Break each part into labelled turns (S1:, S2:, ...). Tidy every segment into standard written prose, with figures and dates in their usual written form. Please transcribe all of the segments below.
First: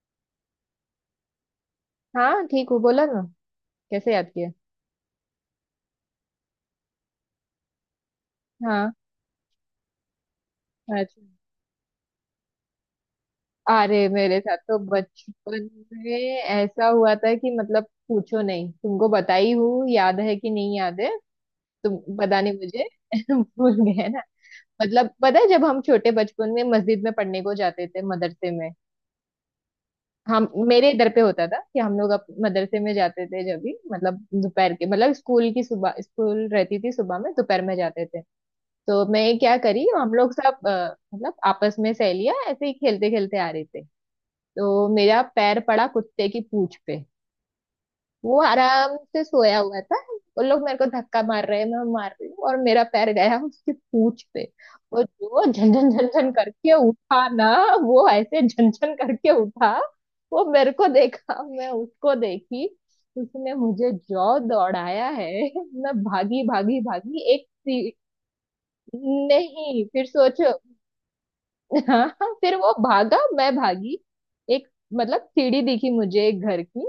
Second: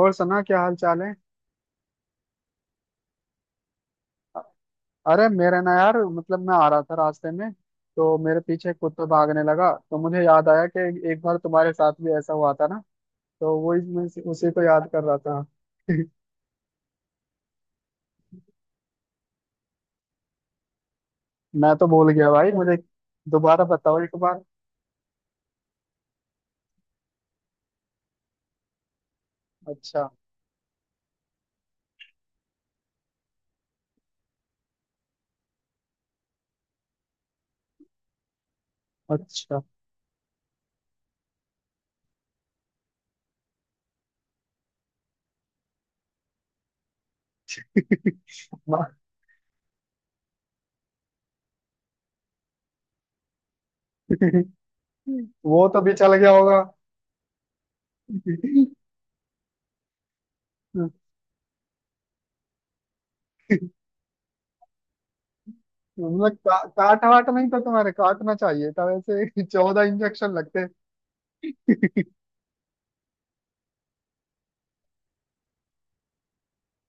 S1: और सना, क्या हाल चाल है।
S2: हाँ ठीक हूँ, बोला ना। कैसे याद
S1: अ-
S2: किया?
S1: अरे मेरा ना, यार मतलब मैं आ रहा था रास्ते में, तो मेरे पीछे
S2: हाँ।
S1: कुत्ता भागने लगा। तो मुझे याद आया कि
S2: अच्छा।
S1: एक बार तुम्हारे साथ भी ऐसा हुआ था ना। तो वही
S2: अरे मेरे
S1: उसी
S2: साथ
S1: को
S2: तो
S1: याद कर रहा था।
S2: बचपन में ऐसा हुआ था कि मतलब पूछो नहीं, तुमको बताई हूँ, याद है कि नहीं याद है?
S1: मैं तो
S2: तुम
S1: भूल गया
S2: पता
S1: भाई,
S2: नहीं
S1: मुझे
S2: मुझे
S1: दोबारा
S2: भूल
S1: बताओ
S2: गए
S1: एक
S2: ना।
S1: बार।
S2: मतलब पता है जब हम छोटे बचपन में मस्जिद में पढ़ने को जाते थे, मदरसे में।
S1: अच्छा,
S2: हम मेरे इधर पे होता था कि हम लोग अप मदरसे में जाते थे जब भी, मतलब दोपहर के, मतलब स्कूल की, सुबह स्कूल रहती थी, सुबह में, दोपहर में जाते थे। तो मैं क्या
S1: अच्छा।
S2: करी, हम लोग सब मतलब आपस में सहेलियां ऐसे ही खेलते खेलते आ रहे थे। तो मेरा पैर पड़ा कुत्ते की पूंछ पे। वो आराम से सोया हुआ था। वो लोग मेरे को धक्का मार रहे हैं, मैं मार रही हूँ, और मेरा पैर गया उसकी पूंछ पे। और जो
S1: वो तो
S2: झनझन
S1: भी चल गया
S2: झनझन
S1: होगा।
S2: करके उठा ना। वो ऐसे झनझन करके उठा। वो मेरे को
S1: मतलब
S2: देखा, मैं उसको देखी। उसने मुझे जो दौड़ाया है, मैं भागी भागी
S1: काट
S2: भागी
S1: वाट नहीं था तुम्हारे? काटना चाहिए था वैसे, चौदह
S2: नहीं, फिर
S1: इंजेक्शन
S2: सोचो।
S1: लगते।
S2: हाँ हाँ, फिर वो भागा, मैं भागी। एक, मतलब सीढ़ी दिखी मुझे एक घर की,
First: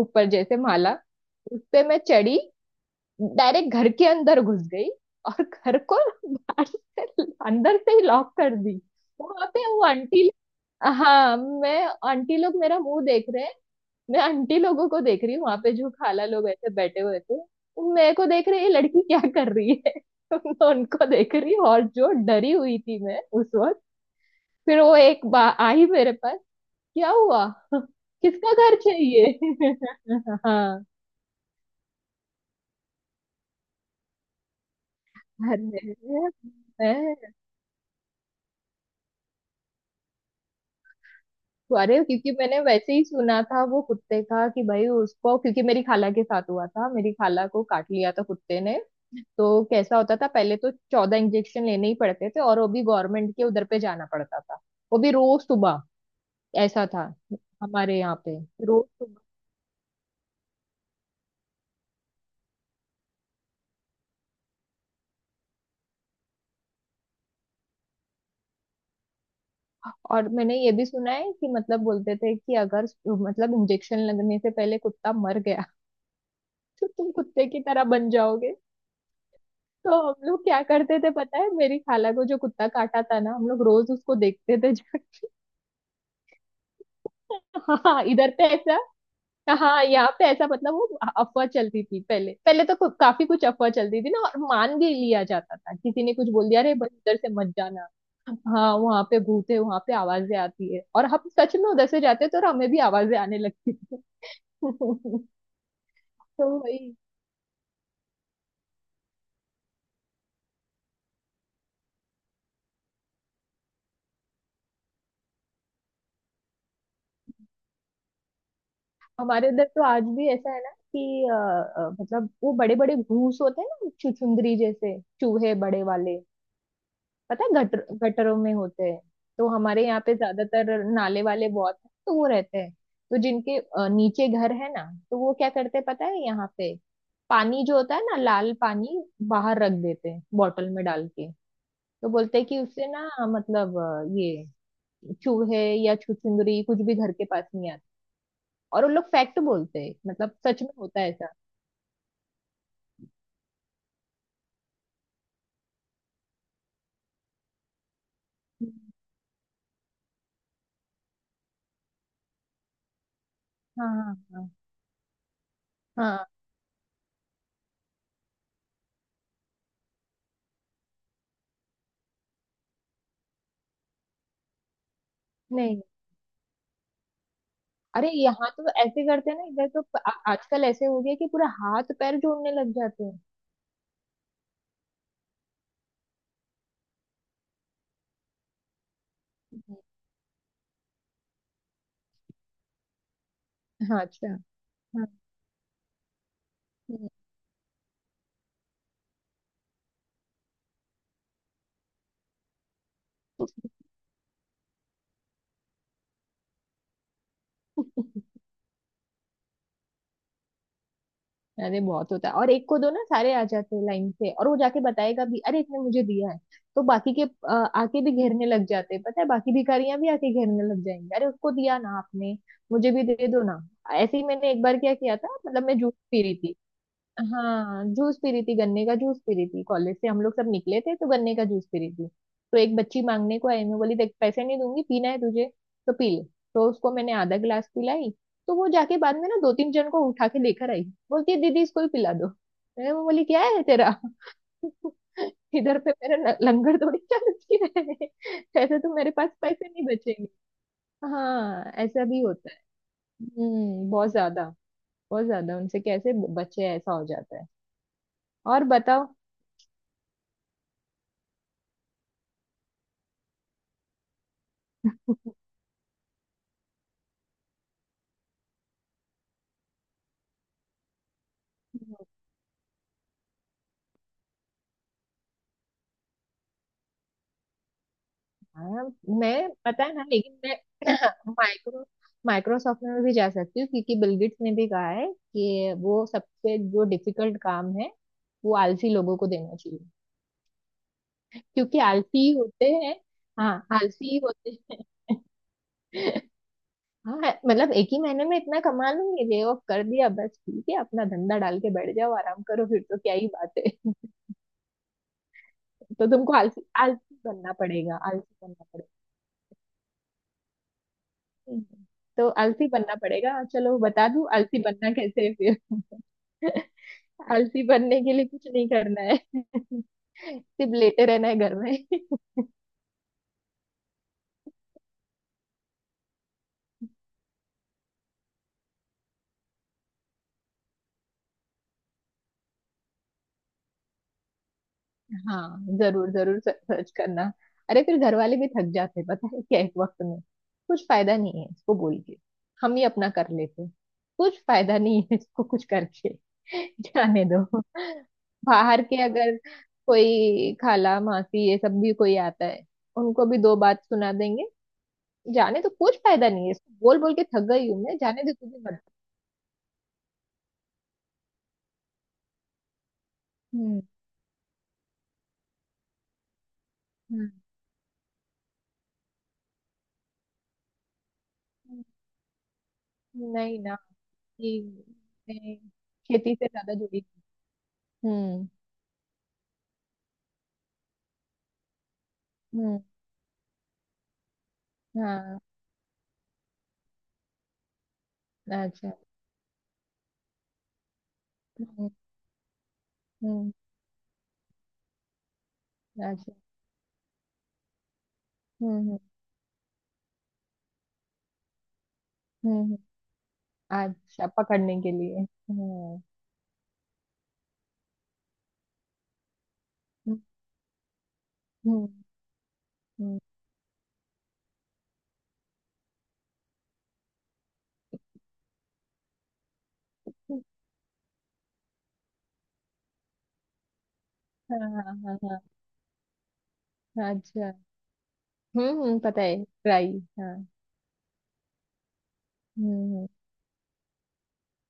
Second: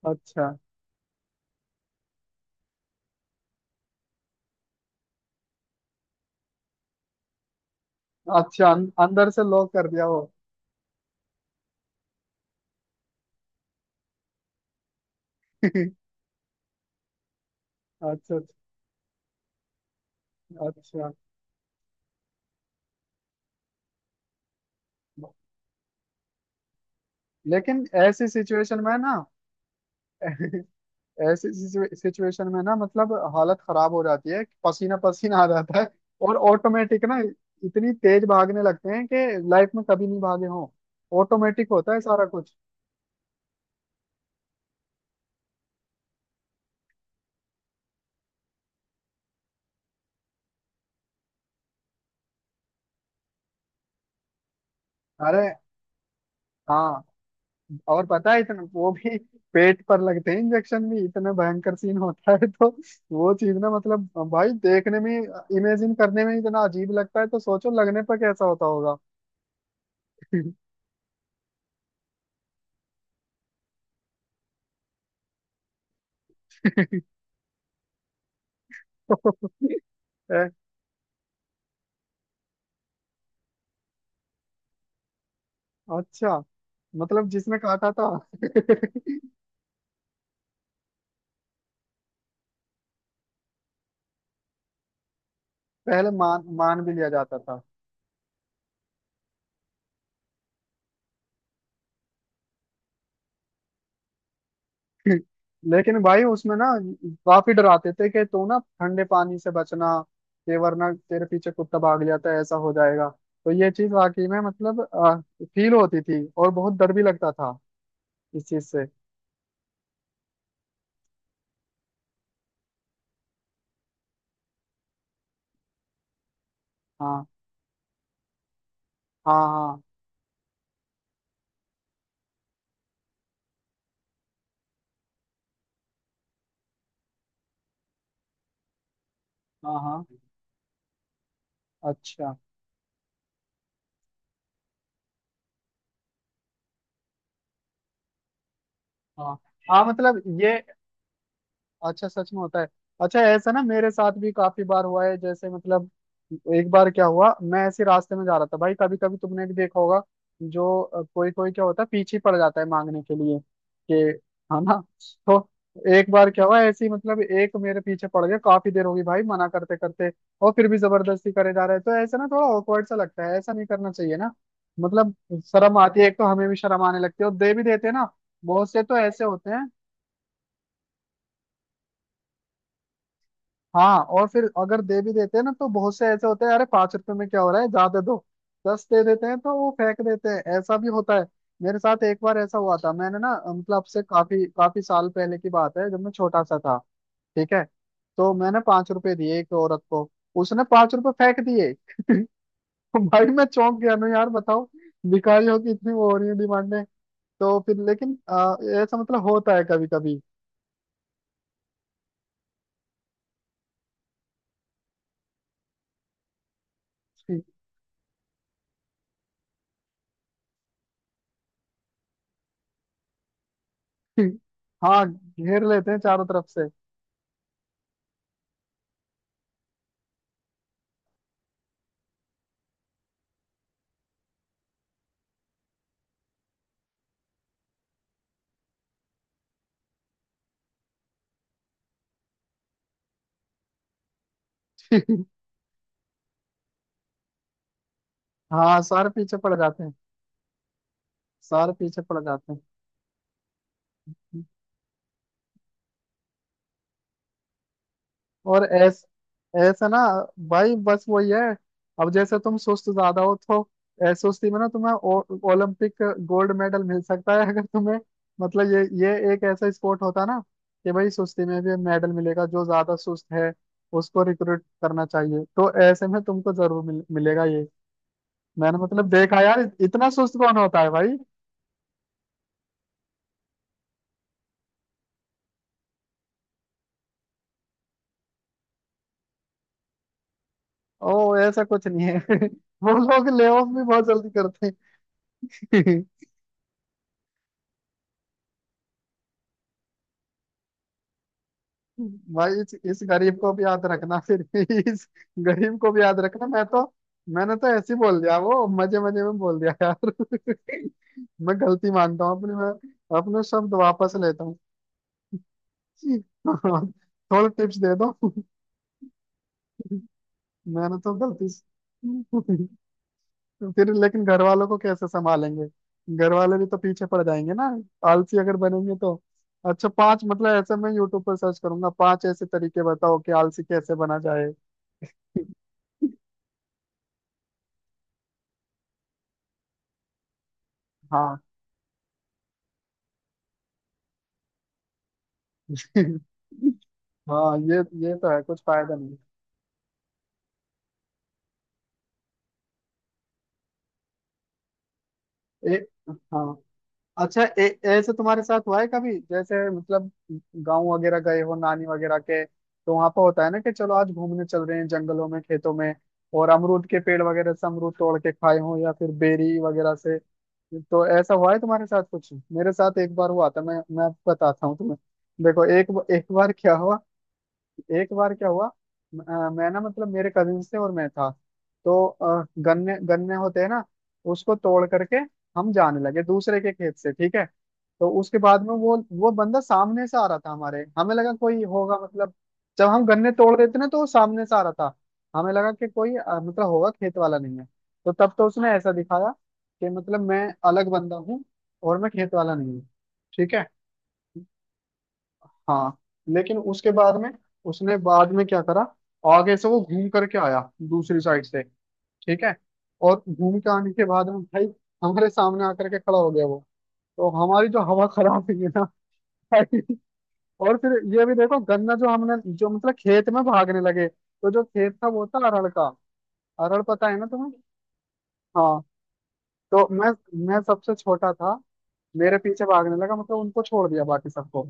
S2: ऊपर
S1: अच्छा,
S2: जैसे माला। उस पे मैं चढ़ी, डायरेक्ट घर के अंदर घुस गई। और घर को बाहर से, अंदर से ही लॉक कर
S1: अच्छा,
S2: दी।
S1: अंदर से
S2: वहां पे
S1: लॉक
S2: वो
S1: कर दिया वो।
S2: आंटी, हाँ मैं, आंटी लोग मेरा मुंह देख रहे हैं, मैं आंटी लोगों को देख रही हूँ, वहां पे जो खाला लोग ऐसे बैठे हुए थे। वो मेरे को
S1: अच्छा,
S2: देख रहे हैं, ये लड़की क्या कर रही है। मैं
S1: अच्छा,
S2: उनको
S1: अच्छा।
S2: देख रही हूँ, और जो डरी हुई थी मैं उस वक्त। फिर वो एक बा आई मेरे पास, क्या हुआ?
S1: लेकिन ऐसी
S2: किसका घर
S1: सिचुएशन में ना,
S2: चाहिए? हाँ।
S1: ऐसी सिचुएशन में ना, मतलब हालत खराब हो जाती है, पसीना पसीना आ जाता है।
S2: अरे
S1: और ऑटोमेटिक ना
S2: मैं।
S1: इतनी तेज भागने लगते हैं कि लाइफ में कभी नहीं भागे हों। ऑटोमेटिक होता
S2: अरे
S1: है सारा
S2: क्योंकि
S1: कुछ।
S2: मैंने वैसे ही सुना था वो कुत्ते का कि भाई उसको, क्योंकि मेरी खाला के साथ हुआ था, मेरी खाला को काट लिया था कुत्ते ने। तो कैसा होता था पहले, तो 14 इंजेक्शन लेने ही पड़ते थे, और वो भी गवर्नमेंट के उधर पे जाना पड़ता था। वो भी
S1: अरे
S2: रोज सुबह। ऐसा
S1: हाँ,
S2: था हमारे
S1: और
S2: यहाँ
S1: पता
S2: पे।
S1: है इतना वो
S2: रोज।
S1: भी पेट पर लगते हैं इंजेक्शन। भी इतना भयंकर सीन होता है तो वो चीज ना, मतलब भाई देखने में, इमेजिन करने में इतना अजीब लगता है, तो सोचो लगने पर कैसा होता होगा।
S2: और मैंने ये भी सुना है कि मतलब बोलते थे कि अगर मतलब इंजेक्शन लगने से पहले कुत्ता मर गया तो तुम कुत्ते की तरह बन जाओगे। तो हम लोग
S1: ए,
S2: क्या करते थे पता है, मेरी खाला को जो कुत्ता काटा था ना, हम लोग रोज उसको देखते थे जाके।
S1: अच्छा, मतलब जिसने काटा
S2: हाँ,
S1: था।
S2: इधर पे ऐसा। हाँ, यहाँ पे ऐसा मतलब वो अफवाह चलती थी, पहले पहले तो काफी कुछ अफवाह चलती थी ना, और मान भी लिया जाता था। किसी
S1: पहले
S2: ने कुछ
S1: मान
S2: बोल दिया अरे
S1: मान
S2: बस
S1: भी लिया
S2: इधर से
S1: जाता
S2: मत
S1: था।
S2: जाना, हाँ वहां पे भूत है, वहां पे आवाजें आती है, और हम सच में उधर से जाते तो और हमें भी आवाजें आने लगती थी। तो
S1: लेकिन भाई उसमें ना
S2: वही।
S1: काफी डराते थे कि तू ना ठंडे पानी से बचना, ये, वरना तेरे पीछे कुत्ता भाग जाता है, ऐसा हो जाएगा। तो ये चीज वाकई में मतलब फील होती थी, और बहुत डर भी लगता था इस चीज से।
S2: हमारे इधर तो आज भी ऐसा है ना कि मतलब वो बड़े बड़े घूस होते हैं ना, छुछुंदरी जैसे चूहे बड़े वाले,
S1: हाँ,
S2: पता है, गटर गटरों में होते हैं।
S1: हाँ,
S2: तो
S1: हाँ,
S2: हमारे यहाँ पे ज्यादातर नाले वाले बहुत हैं, तो वो रहते हैं। तो जिनके नीचे घर है ना, तो वो क्या करते हैं पता है, यहाँ पे पानी जो होता है ना, लाल पानी, बाहर रख
S1: हाँ, हाँ,
S2: देते हैं बॉटल में डाल के। तो
S1: अच्छा।
S2: बोलते हैं कि उससे ना, मतलब ये चूहे या छुछुंदरी कुछ भी घर के पास नहीं आते। और उन लोग
S1: हाँ,
S2: फैक्ट बोलते
S1: हाँ,
S2: हैं,
S1: मतलब
S2: मतलब
S1: ये,
S2: सच में होता है ऐसा।
S1: अच्छा सच में होता है। अच्छा, ऐसा ना मेरे साथ भी काफी बार हुआ है। जैसे मतलब एक बार क्या हुआ, मैं ऐसे रास्ते में जा रहा था भाई, कभी कभी तुमने भी देखा होगा, जो कोई कोई क्या होता है, पीछे पड़ जाता है मांगने के लिए
S2: हाँ
S1: कि,
S2: हाँ हाँ
S1: हाँ ना। तो एक
S2: हाँ।
S1: बार क्या हुआ, ऐसे ही मतलब एक मेरे पीछे पड़ गया, काफी देर होगी भाई मना करते करते, और फिर भी जबरदस्ती करे जा रहे हैं। तो ऐसा ना थोड़ा ऑकवर्ड सा लगता है, ऐसा नहीं करना चाहिए ना। मतलब शर्म
S2: नहीं।
S1: आती है, एक तो हमें भी शर्म आने लगती है और दे भी देते हैं ना।
S2: अरे यहाँ तो
S1: बहुत से तो
S2: ऐसे
S1: ऐसे
S2: करते हैं ना,
S1: होते हैं।
S2: इधर तो आजकल ऐसे हो गया कि पूरा हाथ पैर जोड़ने लग जाते हैं।
S1: हाँ, और फिर अगर दे भी देते हैं ना तो बहुत से ऐसे होते हैं, अरे 5 रुपए में क्या हो रहा है, ज्यादा दो। दस दे देते हैं तो वो
S2: हम्म,
S1: फेंक देते हैं, ऐसा भी होता है। मेरे साथ एक बार ऐसा हुआ था, मैंने ना मतलब
S2: हाँ।
S1: से
S2: अच्छा।
S1: काफी काफी
S2: हाँ।
S1: साल पहले की बात है, जब मैं छोटा सा था।
S2: हम्म,
S1: ठीक है, तो मैंने 5 रुपए दिए एक औरत को, उसने 5 रुपए फेंक दिए। भाई मैं चौंक गया ना, यार बताओ, भिखारियों की इतनी वो हो रही है डिमांडें। तो फिर लेकिन ऐसा मतलब होता है कभी कभी।
S2: अरे बहुत होता है, और एक को दो ना, सारे आ जाते हैं लाइन से और वो जाके बताएगा भी, अरे इसने मुझे दिया है। तो बाकी के आके भी घेरने लग जाते हैं। पता है बाकी भिखारियां भी आके घेरने लग जाएंगी, अरे उसको दिया ना आपने, मुझे भी दे दो ना। ऐसे ही मैंने एक बार क्या
S1: हाँ,
S2: किया था,
S1: घेर
S2: मतलब मैं
S1: लेते
S2: जूस
S1: हैं
S2: पी
S1: चारों
S2: रही
S1: तरफ
S2: थी।
S1: से।
S2: हाँ जूस पी रही थी, गन्ने का जूस पी रही थी, कॉलेज से हम लोग सब निकले थे, तो गन्ने का जूस पी रही थी। तो एक बच्ची मांगने को आई, मैं बोली देख पैसे नहीं दूंगी, पीना है तुझे तो पी ले। तो उसको मैंने आधा गिलास पिलाई। तो वो जाके बाद में ना दो तीन जन को उठा के लेकर आई, बोलती है दीदी इसको ही पिला दो। मैं बोली क्या है तेरा। इधर पे मेरा लंगर थोड़ी चलती है, ऐसे
S1: हाँ,
S2: तो
S1: सारे
S2: मेरे पास
S1: पीछे पड़
S2: पैसे
S1: जाते
S2: नहीं
S1: हैं।
S2: बचेंगे। हाँ,
S1: सारे पीछे
S2: ऐसा
S1: पड़
S2: भी होता
S1: जाते
S2: है।
S1: हैं।
S2: हम्म, बहुत ज्यादा। बहुत ज्यादा, उनसे कैसे बचे, ऐसा हो जाता है।
S1: और
S2: और
S1: ऐस
S2: बताओ।
S1: ऐसा ना भाई, बस वही है। अब जैसे तुम सुस्त ज्यादा हो तो सुस्ती में ना तुम्हें ओलंपिक गोल्ड मेडल मिल सकता है। अगर तुम्हें, मतलब ये एक ऐसा स्पोर्ट होता ना, कि भाई सुस्ती में भी मेडल मिलेगा, जो ज्यादा सुस्त है उसको रिक्रूट करना चाहिए, तो ऐसे में तुमको जरूर मिलेगा ये। मैंने
S2: हाँ,
S1: मतलब देखा
S2: मैं
S1: यार,
S2: पता है ना,
S1: इतना सुस्त
S2: लेकिन मैं
S1: कौन होता है भाई।
S2: माइक्रो माइक्रोसॉफ्ट में भी जा सकती हूँ, क्योंकि बिल गेट्स ने भी कहा है कि वो सबसे जो डिफिकल्ट काम है वो आलसी लोगों को देना चाहिए,
S1: ओ, ऐसा
S2: क्योंकि
S1: कुछ नहीं है।
S2: आलसी ही होते
S1: वो
S2: हैं।
S1: लोग ले ऑफ
S2: हाँ,
S1: भी बहुत
S2: आलसी ही
S1: जल्दी
S2: होते
S1: करते हैं।
S2: हैं। हाँ, मतलब एक ही महीने में इतना कमा लूंगी, ले ऑफ कर दिया बस, ठीक है, अपना धंधा डाल के बैठ जाओ, आराम
S1: भाई
S2: करो,
S1: इस
S2: फिर तो
S1: इस
S2: क्या ही
S1: गरीब को
S2: बात
S1: भी याद
S2: है।
S1: रखना फिर, इस गरीब को भी
S2: तो
S1: याद
S2: तुमको
S1: रखना।
S2: आलसी
S1: मैं तो,
S2: आलसी बनना
S1: मैंने तो ऐसे
S2: पड़ेगा,
S1: ही बोल दिया
S2: आलसी बनना।
S1: वो, मजे मजे में बोल दिया यार। मैं
S2: हम्म।
S1: गलती मानता
S2: तो
S1: हूँ अपनी,
S2: आलसी
S1: मैं
S2: बनना
S1: अपने
S2: पड़ेगा,
S1: शब्द
S2: चलो बता
S1: वापस
S2: दूं
S1: लेता हूँ।
S2: आलसी बनना कैसे है। फिर
S1: थोड़ा
S2: आलसी
S1: टिप्स दे
S2: बनने
S1: दो।
S2: के लिए कुछ नहीं करना है, सिर्फ
S1: मैंने
S2: लेटे
S1: तो
S2: रहना है
S1: गलती
S2: घर में।
S1: से- फिर लेकिन घर वालों को कैसे संभालेंगे, घर वाले भी तो पीछे पड़ जाएंगे ना आलसी अगर बनेंगे तो। अच्छा, पांच मतलब ऐसे मैं यूट्यूब पर सर्च करूंगा, पांच ऐसे तरीके बताओ कि आलसी कैसे बना जाए।
S2: हाँ जरूर जरूर सर्च करना। अरे फिर घर वाले भी थक जाते हैं, पता है क्या एक वक्त में, कुछ फायदा नहीं
S1: हाँ,
S2: है इसको बोल के, हम ही अपना कर लेते हैं। कुछ फायदा नहीं है इसको कुछ करके। जाने दो।
S1: हाँ ये तो है कुछ
S2: बाहर
S1: फायदा
S2: के
S1: नहीं।
S2: अगर कोई खाला मासी ये सब भी कोई आता है, उनको भी दो बात सुना देंगे। जाने तो
S1: ए,
S2: कुछ फायदा नहीं है
S1: हाँ,
S2: इसको, बोल बोल के
S1: अच्छा।
S2: थक गई
S1: ए,
S2: हूँ मैं,
S1: ऐसे
S2: जाने दे
S1: तुम्हारे
S2: तू भी
S1: साथ हुआ
S2: मत।
S1: है कभी, जैसे मतलब गांव वगैरह गए हो नानी वगैरह के, तो वहां पर होता है ना कि
S2: हम्म
S1: चलो आज घूमने चल रहे हैं जंगलों में, खेतों में, और अमरूद के पेड़
S2: हम्म।
S1: वगैरह से अमरूद तोड़ के खाए हो या फिर बेरी वगैरह से। तो ऐसा हुआ है तुम्हारे साथ कुछ? मेरे साथ एक बार हुआ
S2: नहीं
S1: था, मैं
S2: ना।
S1: मैं आपको
S2: कि
S1: बताता हूँ तुम्हें।
S2: मैं
S1: देखो एक, एक
S2: खेती से
S1: बार क्या
S2: ज्यादा
S1: हुआ,
S2: जुड़ी
S1: एक
S2: हूँ।
S1: बार क्या हुआ, मैं ना मतलब मेरे कजिन थे और मैं था, तो
S2: हूँ।
S1: गन्ने गन्ने होते हैं ना, उसको तोड़ करके
S2: हाँ
S1: हम जाने लगे दूसरे के खेत से, ठीक है। तो उसके बाद में
S2: अच्छा।
S1: वो बंदा सामने से आ रहा था। हमारे, हमें लगा कोई
S2: हम्म
S1: होगा, मतलब जब हम गन्ने
S2: हम्म।
S1: तोड़ रहे थे ना, तो वो सामने से आ रहा था। हमें लगा कि कोई
S2: अच्छा।
S1: अ, मतलब होगा, खेत वाला नहीं है। तो तब तो उसने
S2: हम्म
S1: ऐसा
S2: हम्म
S1: दिखाया कि, मतलब मैं अलग बंदा हूँ और मैं खेत वाला नहीं
S2: हम्म,
S1: हूँ, ठीक है।
S2: अच्छा, पकड़ने के लिए।
S1: हाँ, लेकिन उसके बाद में, उसने बाद में क्या करा, आगे से वो घूम
S2: हम्म
S1: करके आया दूसरी साइड से,
S2: हम्म
S1: ठीक है।
S2: हम्म,
S1: और घूम के आने के बाद में भाई हमारे सामने आकर के खड़ा हो गया वो। तो हमारी जो हवा खराब हुई है ना भाई। और फिर ये भी देखो, गन्ना जो हमने जो मतलब, खेत में भागने लगे, तो
S2: हाँ
S1: जो खेत था
S2: हाँ
S1: वो
S2: हाँ
S1: था अरहर का। अरहर पता
S2: हाँ।
S1: है ना तुम्हें?
S2: अच्छा।
S1: हाँ।
S2: पता है
S1: तो
S2: ट्राई।
S1: मैं
S2: हाँ
S1: मैं सबसे छोटा था, मेरे पीछे भागने
S2: हम्म
S1: लगा, मतलब उनको छोड़ दिया बाकी सबको।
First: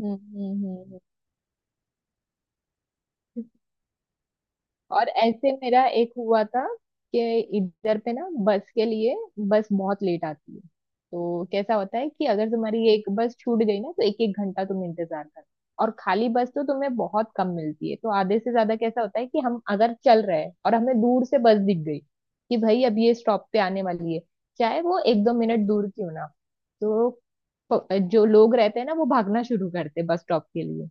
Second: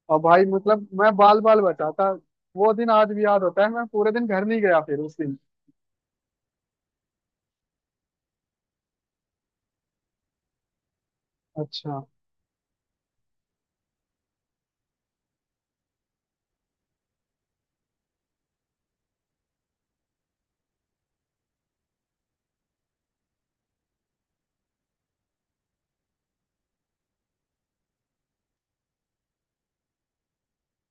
S2: हम्म
S1: और भाई
S2: हम्म हम्म
S1: मतलब
S2: हम्म, हम्म।
S1: मैं बाल बाल बचाता, वो दिन आज भी याद होता है, मैं पूरे दिन घर नहीं गया फिर
S2: और
S1: उस दिन।
S2: ऐसे मेरा एक हुआ था कि इधर पे ना बस के लिए, बस बहुत लेट आती है। तो कैसा होता
S1: अच्छा,
S2: है कि अगर तुम्हारी एक बस छूट गई ना तो एक एक घंटा तुम इंतजार कर। और खाली बस तो तुम्हें बहुत कम मिलती है, तो आधे से ज्यादा कैसा होता है कि हम अगर चल रहे हैं और हमें दूर से बस दिख गई, कि भाई अब ये स्टॉप पे आने वाली है, चाहे वो एक दो मिनट दूर क्यों ना हो, तो जो लोग रहते हैं ना वो भागना शुरू करते बस स्टॉप के लिए।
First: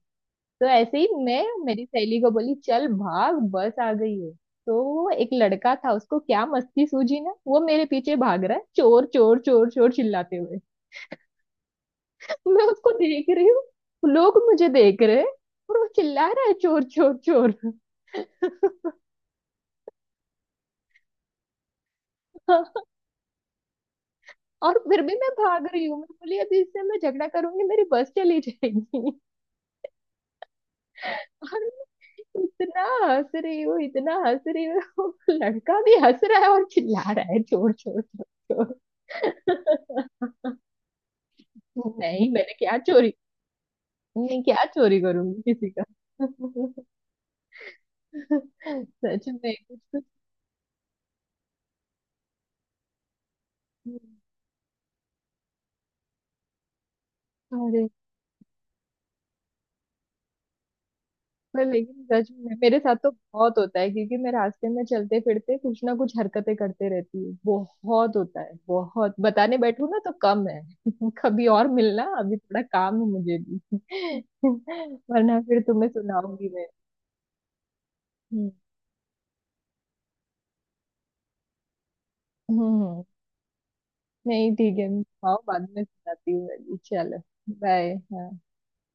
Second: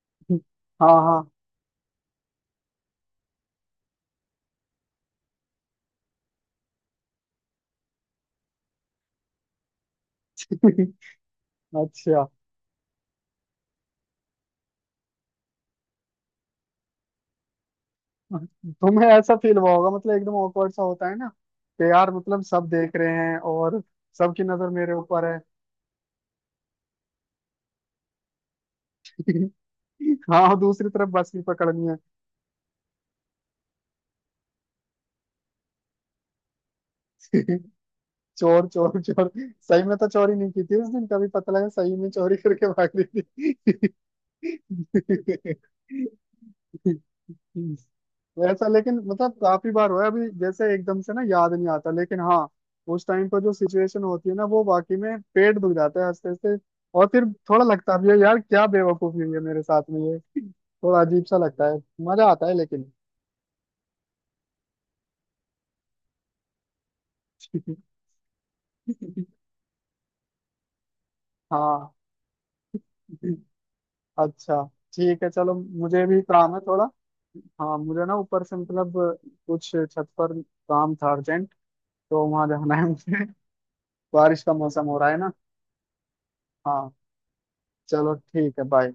S2: तो
S1: हाँ,
S2: ऐसे ही
S1: हाँ,
S2: मैं मेरी सहेली को बोली चल भाग बस आ गई है। तो वो एक लड़का था, उसको क्या मस्ती सूझी ना, वो मेरे पीछे भाग रहा है चोर चोर चोर चोर चिल्लाते हुए।
S1: अच्छा।
S2: मैं उसको देख रही हूँ, लोग मुझे देख रहे हैं, और वो चिल्ला रहा है चोर चोर चोर।
S1: तुम्हें ऐसा फील हुआ होगा, मतलब एकदम awkward सा होता है ना, कि यार मतलब सब देख रहे हैं और सबकी नजर
S2: और
S1: मेरे
S2: फिर भी
S1: ऊपर
S2: मैं
S1: है।
S2: भाग रही हूँ, मैं बोली अभी इससे मैं झगड़ा करूंगी मेरी बस चली जाएगी।
S1: हाँ, और दूसरी तरफ बस भी
S2: अरे,
S1: पकड़नी है।
S2: इतना हंस रही हूँ, इतना हंस रही हूँ। लड़का भी हंस रहा है और चिल्ला रहा है चोर चोर चोर
S1: चोर चोर चोर, सही में तो
S2: चोर।
S1: चोरी नहीं की थी उस दिन, कभी पता लगा सही में
S2: नहीं,
S1: चोरी
S2: मैंने
S1: करके
S2: क्या
S1: भाग
S2: चोरी,
S1: रही
S2: मैं क्या चोरी करूंगी किसी का।
S1: थी। हम्म। ऐसा लेकिन
S2: सच
S1: मतलब
S2: में।
S1: काफी बार हुआ है, अभी जैसे एकदम से ना याद नहीं आता, लेकिन हाँ उस टाइम पर जो सिचुएशन होती है ना, वो वाकई में पेट दुख जाता है हंसते हंसते। और फिर थोड़ा
S2: अरे
S1: लगता भी है यार क्या बेवकूफी हुई है मेरे साथ में ये, थोड़ा अजीब सा
S2: पर
S1: लगता है।
S2: लेकिन
S1: मजा
S2: सच
S1: आता
S2: में
S1: है
S2: मेरे
S1: लेकिन।
S2: साथ तो बहुत होता है, क्योंकि मैं रास्ते में चलते फिरते कुछ ना कुछ हरकतें करते रहती हूँ, बहुत होता है, बहुत बताने बैठू ना तो कम है। कभी और
S1: हाँ,
S2: मिलना, अभी थोड़ा काम है मुझे भी।
S1: अच्छा, ठीक है
S2: वरना
S1: चलो,
S2: फिर तुम्हें
S1: मुझे भी
S2: सुनाऊंगी
S1: काम है
S2: मैं।
S1: थोड़ा। हाँ मुझे ना ऊपर
S2: हम्म
S1: से मतलब कुछ छत पर काम था अर्जेंट, तो वहां
S2: हम्म,
S1: जाना है
S2: हम्म।
S1: मुझे। बारिश का
S2: नहीं ठीक
S1: मौसम
S2: है।
S1: हो रहा है ना।
S2: आओ बाद में सुनाती हूँ मैं भी।
S1: हाँ
S2: चलो।
S1: चलो,
S2: बाय।
S1: ठीक है, बाय।